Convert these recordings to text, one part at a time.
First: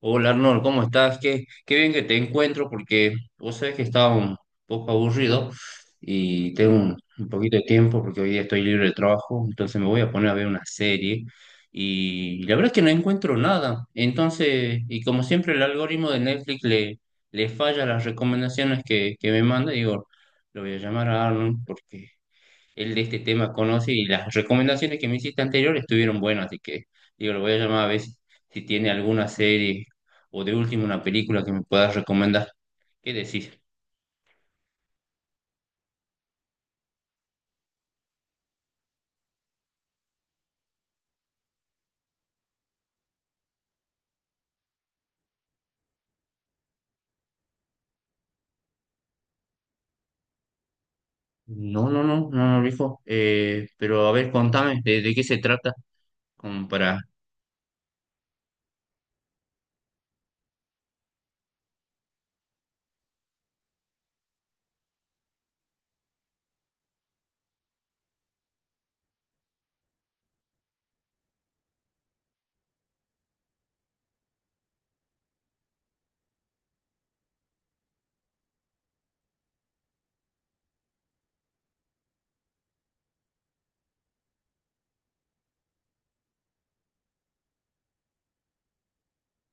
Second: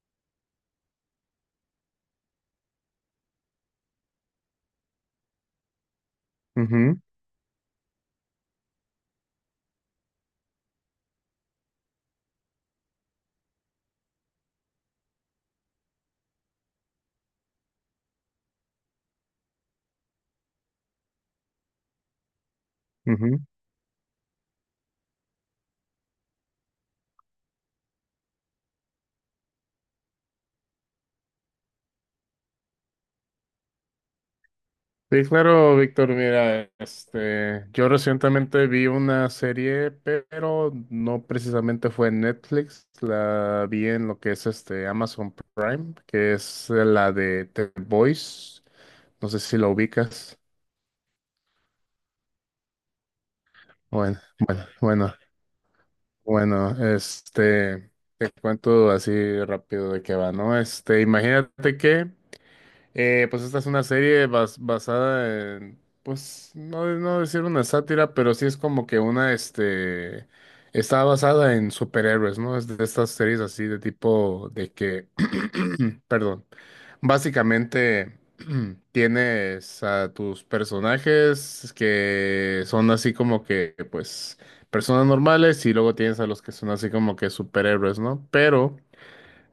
Hola Arnold, ¿cómo estás? Qué bien que te encuentro porque vos sabés que estaba un poco aburrido y tengo un, Ujú, un poquito de tiempo porque hoy día estoy libre de trabajo, entonces me voy a poner a ver una serie y la verdad es que no encuentro nada. Entonces, y como siempre el algoritmo de Netflix le falla las recomendaciones que me manda, digo, lo voy a llamar a Arnold porque él de este ujú. tema conoce y las recomendaciones que me hiciste anterior estuvieron buenas, así que digo, lo voy a llamar a ver si, si tiene alguna serie o de último una película que me puedas recomendar. ¿Qué decís? Sí, claro, Víctor, mira, yo recientemente vi una serie, pero no precisamente fue en Netflix, la vi en lo que es Amazon Prime, que es la de The Voice, no sé si la ubicas. No, no, no, no, no, viejo. Pero a Bueno, ver, bueno, contame de bueno, qué se trata, como bueno, para... este, te cuento así rápido de qué va, ¿no? Imagínate que pues esta es una serie basada en, pues no, no decir una sátira, pero sí es como que una, está basada en superhéroes, ¿no? Es de estas series así de tipo de que, perdón, básicamente tienes a tus personajes que son así como que, pues, personas normales y luego tienes a los que son así como que superhéroes, ¿no? Pero...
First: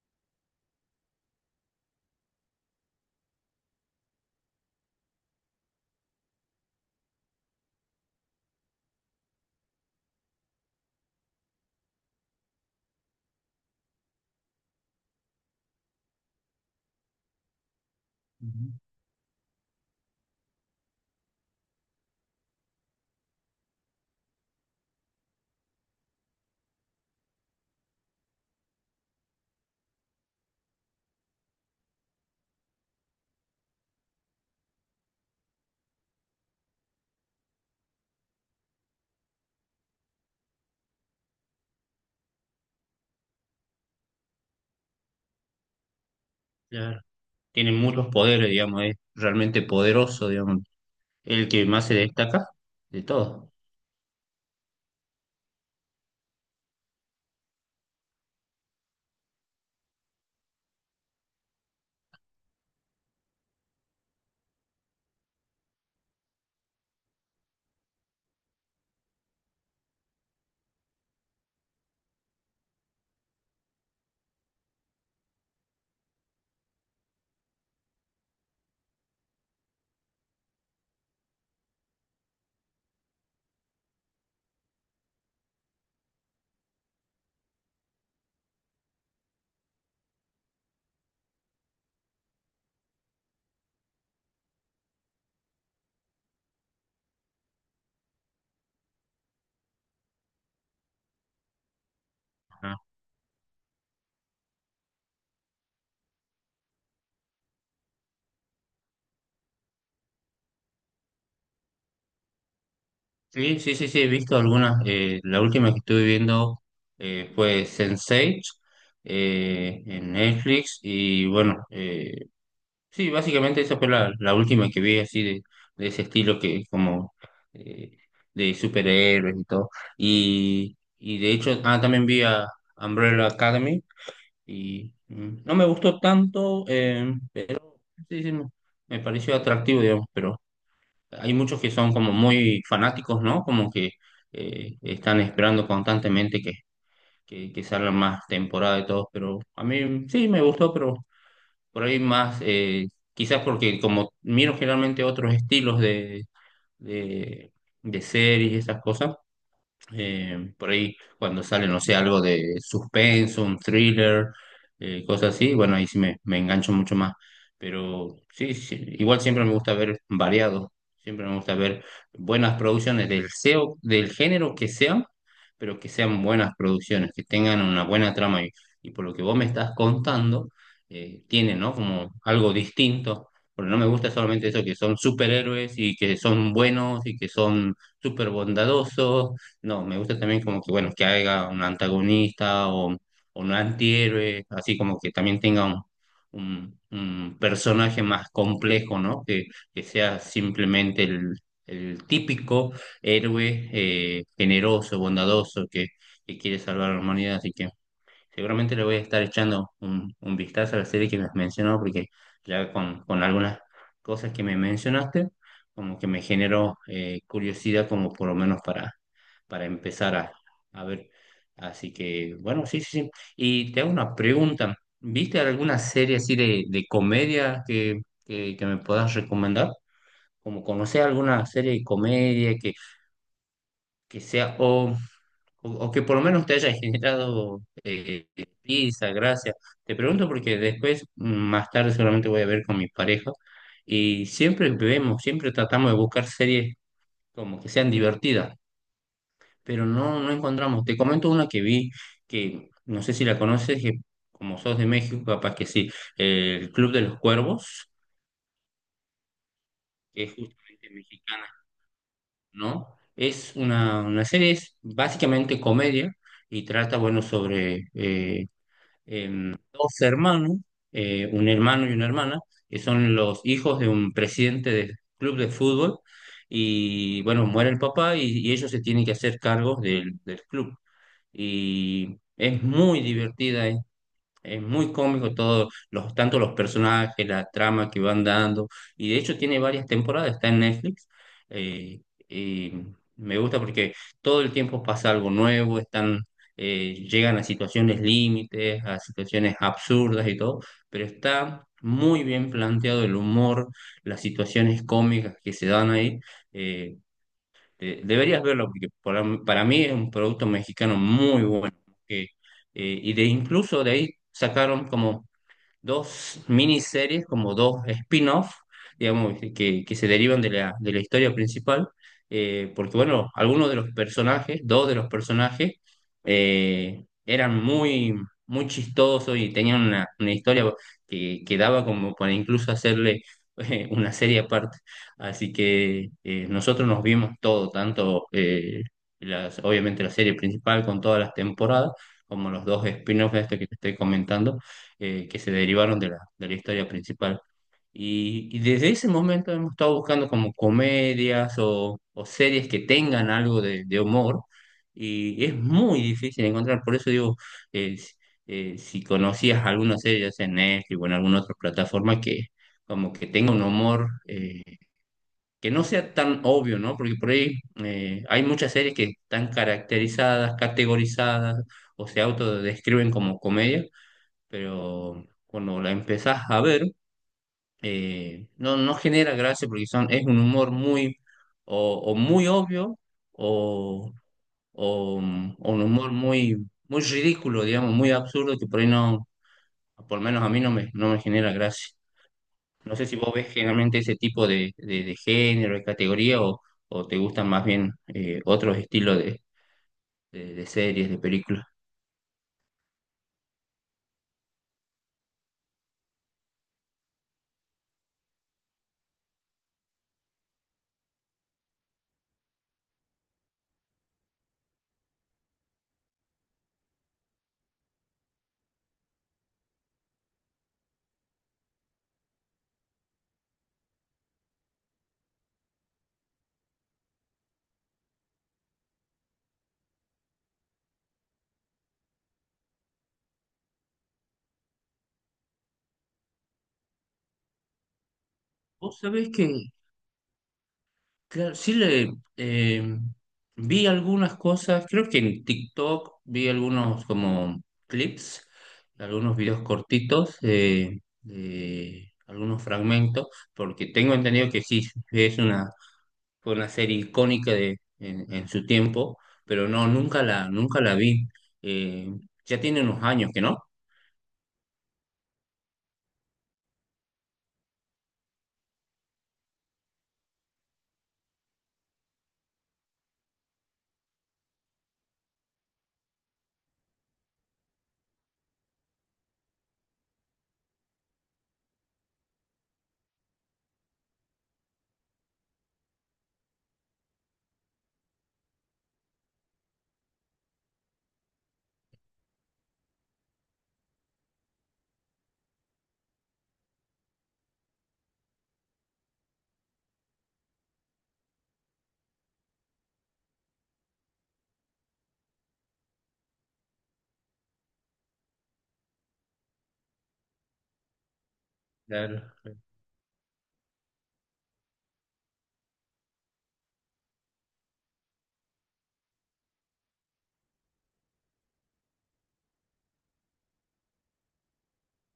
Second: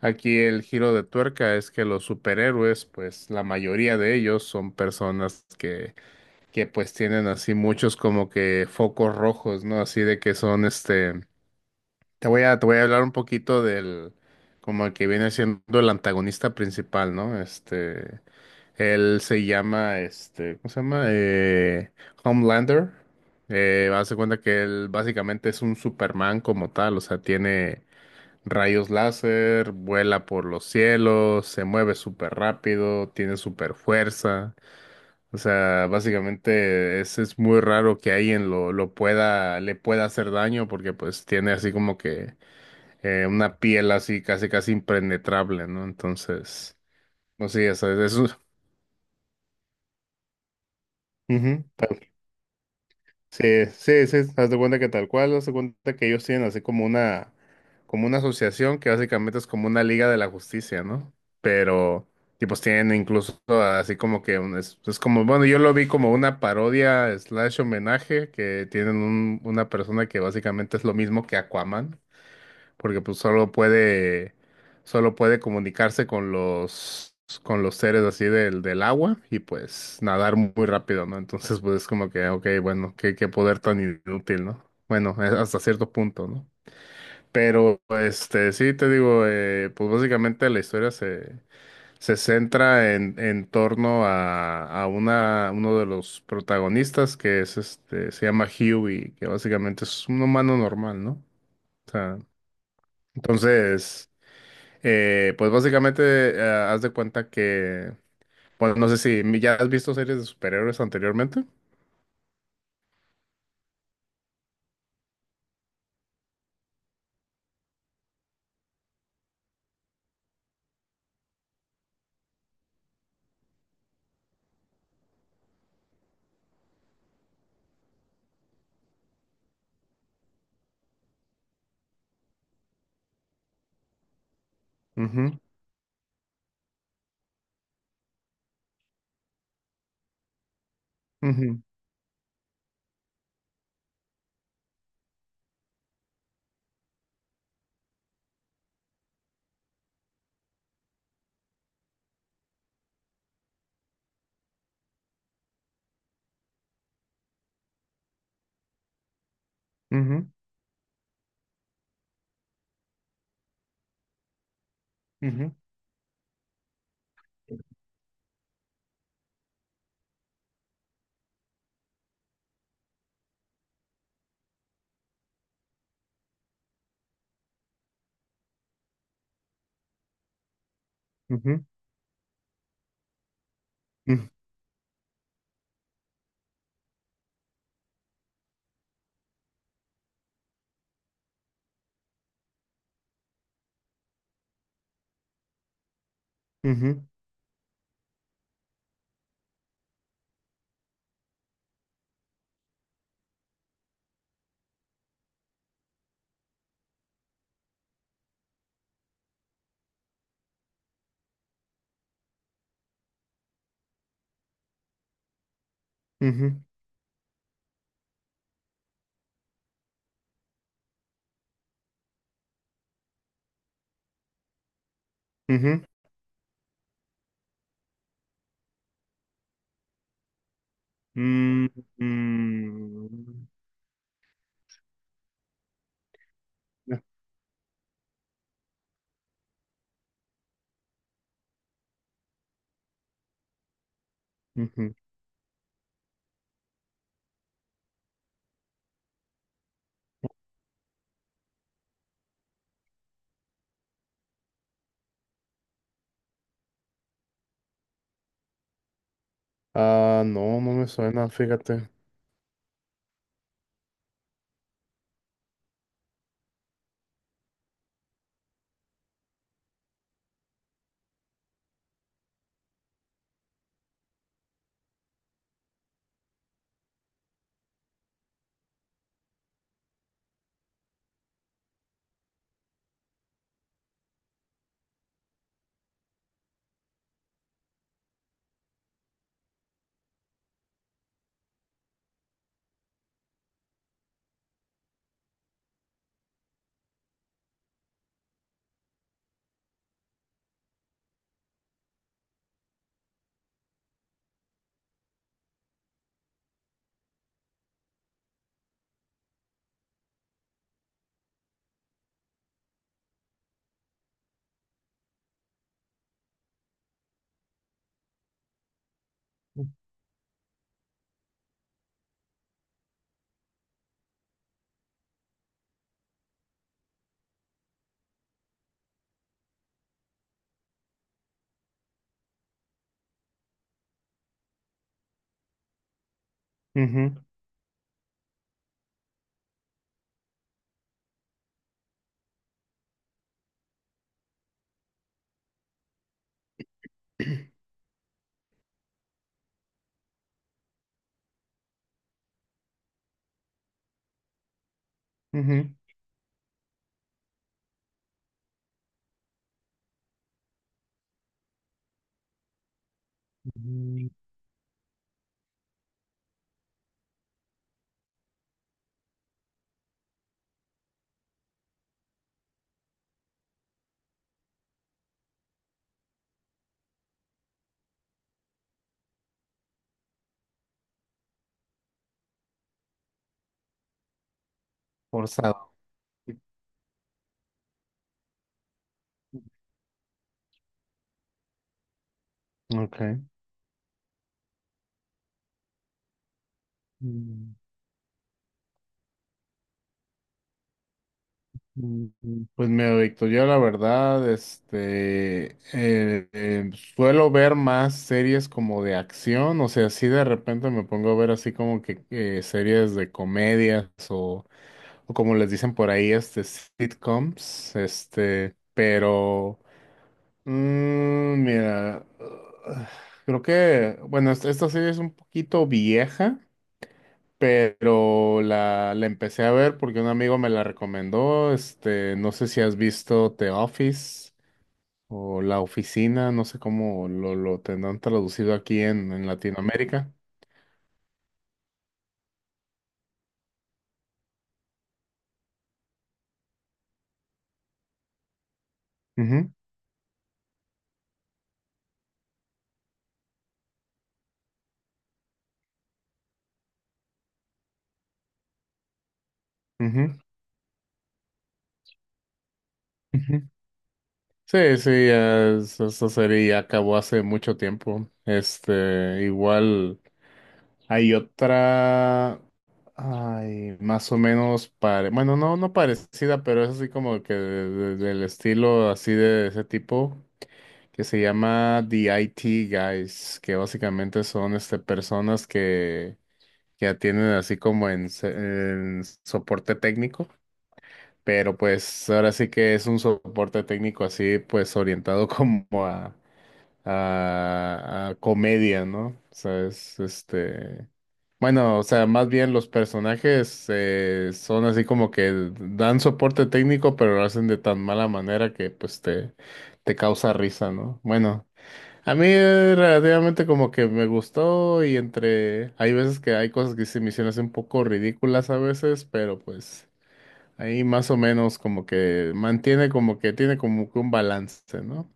Aquí el giro de tuerca es que los superhéroes, pues la mayoría de ellos son personas que pues tienen así muchos como que focos rojos, ¿no? Así de que son te voy a hablar un poquito del, como el que viene siendo el antagonista principal, ¿no? Ujú. Él se llama, este, ¿cómo se llama? Homelander. Haz de cuenta que él básicamente es un Superman como tal, o sea, tiene rayos láser, vuela por los cielos, se mueve súper rápido, tiene súper fuerza. O sea, básicamente es, muy raro que alguien lo pueda, le pueda hacer daño porque pues tiene así como que una piel así casi casi impenetrable, ¿no? Entonces, Claro. pues sí, Tiene o sea, es, muchos poderes, digamos, es realmente poderoso, digamos, el ujú. que más se destaca de todo. Sí, sí, sí, haz de cuenta que tal cual, haz de cuenta que ellos tienen así como una asociación que básicamente es como una liga de la justicia, ¿no? Pero, tipos tienen incluso así como que es como, bueno, yo lo vi como una parodia slash homenaje que tienen una persona que básicamente es lo mismo que Aquaman porque pues solo puede comunicarse con los seres así del, del agua y pues nadar muy rápido, ¿no? Entonces pues es como que, ok, bueno, qué, qué poder tan inútil, ¿no? Bueno, es hasta cierto punto, ¿no? Pero sí, te digo, pues básicamente la historia se, se centra en torno a una, uno de los protagonistas que es se llama Huey, que básicamente es un humano normal, ¿no? O sea, entonces, pues básicamente, haz de cuenta que, bueno, no sé si ya has visto series de superhéroes anteriormente. Sí, sí, sí, sí, he visto algunas. La última que estuve viendo, fue Sense8 en Netflix y bueno, sí, básicamente esa fue la, la última que vi así de ese estilo que como eh, de superhéroes y todo. Y de hecho, ah, también vi a Umbrella Academy y Ujú, no me gustó tanto, sí, sí, me pareció atractivo, digamos, pero... Hay muchos ujú, que son como muy fanáticos, ¿no? Como que están esperando constantemente que salgan más temporadas y todo, pero a mí sí me gustó, pero por ahí más, quizás porque como miro generalmente otros estilos de, de series y esas cosas, ujú, por ahí cuando sale, no sé, algo de suspenso, un thriller, cosas así, ujú, bueno, ahí sí me engancho mucho más. Pero sí, sí, igual siempre me gusta ver variado, siempre me gusta ver buenas producciones del SEO, del género que sean, pero que sean buenas producciones, que tengan una buena trama. Y por lo que vos me estás contando, tiene, ujú, ¿no? Como algo distinto. Porque no me gusta solamente eso, que son superhéroes y que son buenos y que son súper bondadosos no, me gusta también como que, bueno, que haya un antagonista o un antihéroe, así como que también tenga un, un- ujú, un personaje más complejo, ¿no? Que sea simplemente el típico héroe, generoso, bondadoso, que quiere salvar a la humanidad. Así que seguramente le voy a estar echando un vistazo a la serie que me has mencionado, porque ya con algunas cosas que me mencionaste, como que me ujú, ujú, generó curiosidad como por lo menos para empezar a ver. Así que, bueno, sí, sí, sí. Y te hago una pregunta. ¿Viste alguna ujú. serie así de comedia que me puedas recomendar? Como conocer alguna Mm, serie de comedia mm, que sea, o que por lo menos te haya ya, generado risa, gracia. Te pregunto porque después, más tarde seguramente voy a ver con mi pareja y siempre ujú. vemos, siempre tratamos de buscar series como que sean divertidas. Pero no, no encontramos. Te comento una que vi, que no sé si la conoces, que como sos de México, capaz que sí, el Club de los Cuervos, que Ah, es no, no me justamente suena, mexicana, fíjate. ¿no? Es una serie, es básicamente comedia y trata, bueno, sobre dos hermanos, un hermano y una hermana, que son los hijos de un presidente del club de fútbol. Y bueno, muere el papá y ellos se tienen que hacer cargos del club. Y es muy divertida, es muy cómico todo, los, tanto los personajes, la trama que van dando, y de hecho tiene varias temporadas, está en Netflix, eh, y me gusta porque todo el tiempo pasa algo nuevo, están, llegan a situaciones límites, a situaciones absurdas y todo, pero está... Muy bien planteado el humor, las situaciones cómicas que se dan ahí. eh, deberías verlo porque para mí es un producto mexicano muy bueno. que, eh, y de incluso de ahí sacaron como dos miniseries, como dos spin-off, digamos, que se derivan de la historia principal, porque bueno, algunos de los personajes, dos de los personajes, eran muy, muy chistosos y tenían una historia que daba como para incluso hacerle una serie aparte. Así que nosotros nos Ujú, vimos todo, tanto las, obviamente la serie principal con todas las temporadas, como los dos spin-offs de esto que te estoy comentando que se derivaron de la historia principal. Y desde ese momento hemos estado buscando como comedias o series que tengan algo de humor y es ujú, muy difícil encontrar. Por eso digo, si si conocías alguna serie, ya sea en Netflix o en alguna otra plataforma que como que tenga un humor ujú. eh, que no sea tan obvio, ¿no? Porque por ahí hay muchas series que están caracterizadas, categorizadas o se autodescriben como comedia pero cuando la empezás a ver, no, no genera gracia porque son, es un humor muy, o muy obvio, o, o, Forzado. o un humor muy, muy ridículo, digamos, muy absurdo, que por ahí no, por lo menos a mí no me, no me genera gracia. No sé si Ok. vos ves generalmente ese tipo de género, de categoría, o te gustan más bien otros estilos de series, de películas. Pues mira, Víctor, yo la verdad, suelo ver más series como de acción, o sea, si de repente me pongo a ver así como que series de comedias o como les dicen por ahí, sitcoms, pero, mira, creo que, bueno, esta serie es un poquito vieja, pero la empecé a ver porque un amigo me la recomendó. No sé si has visto The Office o La Oficina, no sé cómo lo tendrán traducido aquí Vos en sabés que Latinoamérica. claro, sí le vi algunas cosas, creo que en TikTok vi algunos como clips, algunos Ujú, videos cortitos, de algunos fragmentos, porque tengo entendido que sí, es una, fue una serie icónica de, en su tiempo, pero no, ujú, nunca la, nunca la vi. Eh, ya tiene unos años que ujú. no. Sí, sí, esa serie ya acabó hace mucho tiempo. Igual hay otra, ay, más o menos pare, bueno, no, no parecida, pero es así como que del estilo así de ese tipo, que se llama The IT Guys, que básicamente son personas que atienden así como en, en soporte técnico, pero pues ahora sí que es un soporte técnico así pues orientado como a, a comedia, ¿no? O sea, es este... Bueno, o sea, más bien los personajes son así como que dan soporte técnico, pero lo hacen de tan mala manera que pues te causa risa, ¿no? Bueno, a Claro. mí relativamente como que me gustó y entre... Hay veces que hay cosas que se me hicieron así un poco ridículas a veces, pero pues ahí más o menos como que mantiene como que tiene como que un balance, ¿no?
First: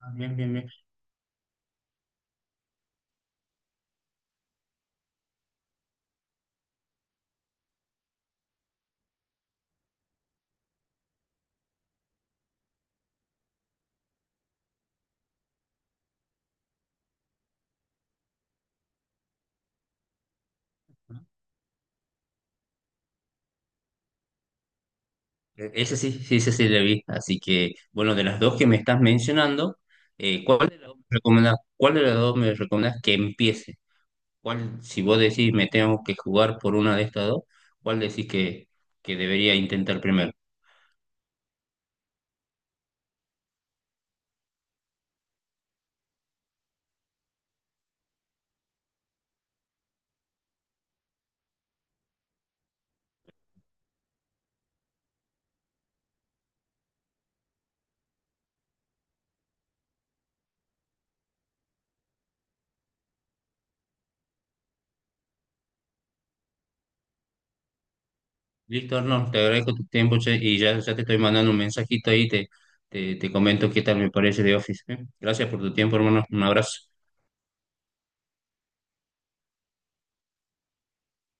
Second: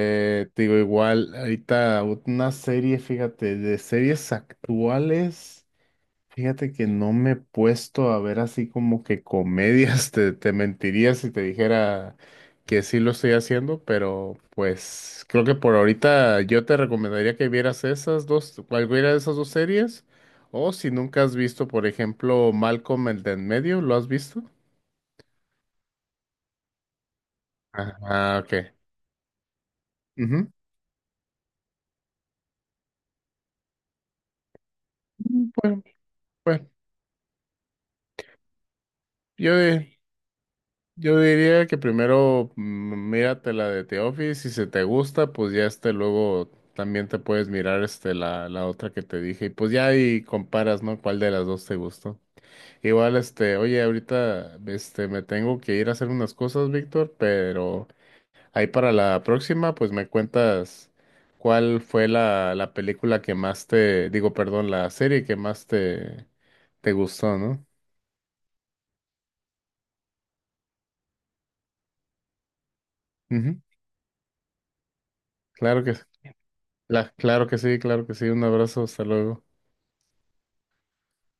Ah, bien, bien, Te bien. digo, igual, ahorita una serie, fíjate, de series actuales. Fíjate que no me he puesto a ver así como que comedias, te mentiría si te dijera que sí lo estoy haciendo, pero pues creo que por ahorita yo te recomendaría que vieras esas dos, cualquiera de esas dos series, o si nunca has visto, por ejemplo, Malcolm el de en medio, ¿lo has visto? Ese sí, sí, ese sí le vi. Así que, bueno, de las Ok. dos que me estás mencionando, Ujú. ¿cuál de las dos me recomendás, cuál de las dos me recomendás que empiece? ¿Cuál, si vos decís me Bueno, tengo que jugar bueno, por una de estas dos, cuál decís que debería yo, eh, intentar primero? yo diría que primero mírate la de The Office, si se te gusta, pues ya luego también te puedes mirar la, la otra que te dije y pues ya ahí comparas, ¿no? ¿Cuál de las dos te gustó? Igual oye, ahorita me tengo que ir a hacer unas cosas, Víctor, pero ahí para la próxima pues me cuentas cuál fue la, la película que más te, digo, perdón, la serie que más te, te gustó, ¿no? Listo, Arnold, te agradezco tu tiempo, che, y ya, ya te estoy mandando un mensajito ahí, te Ujú, comento qué tal me parece de Office. ¿Eh? Gracias por tu claro que tiempo, sí. hermano. Un abrazo. Claro que sí, claro que sí. Un abrazo, hasta luego.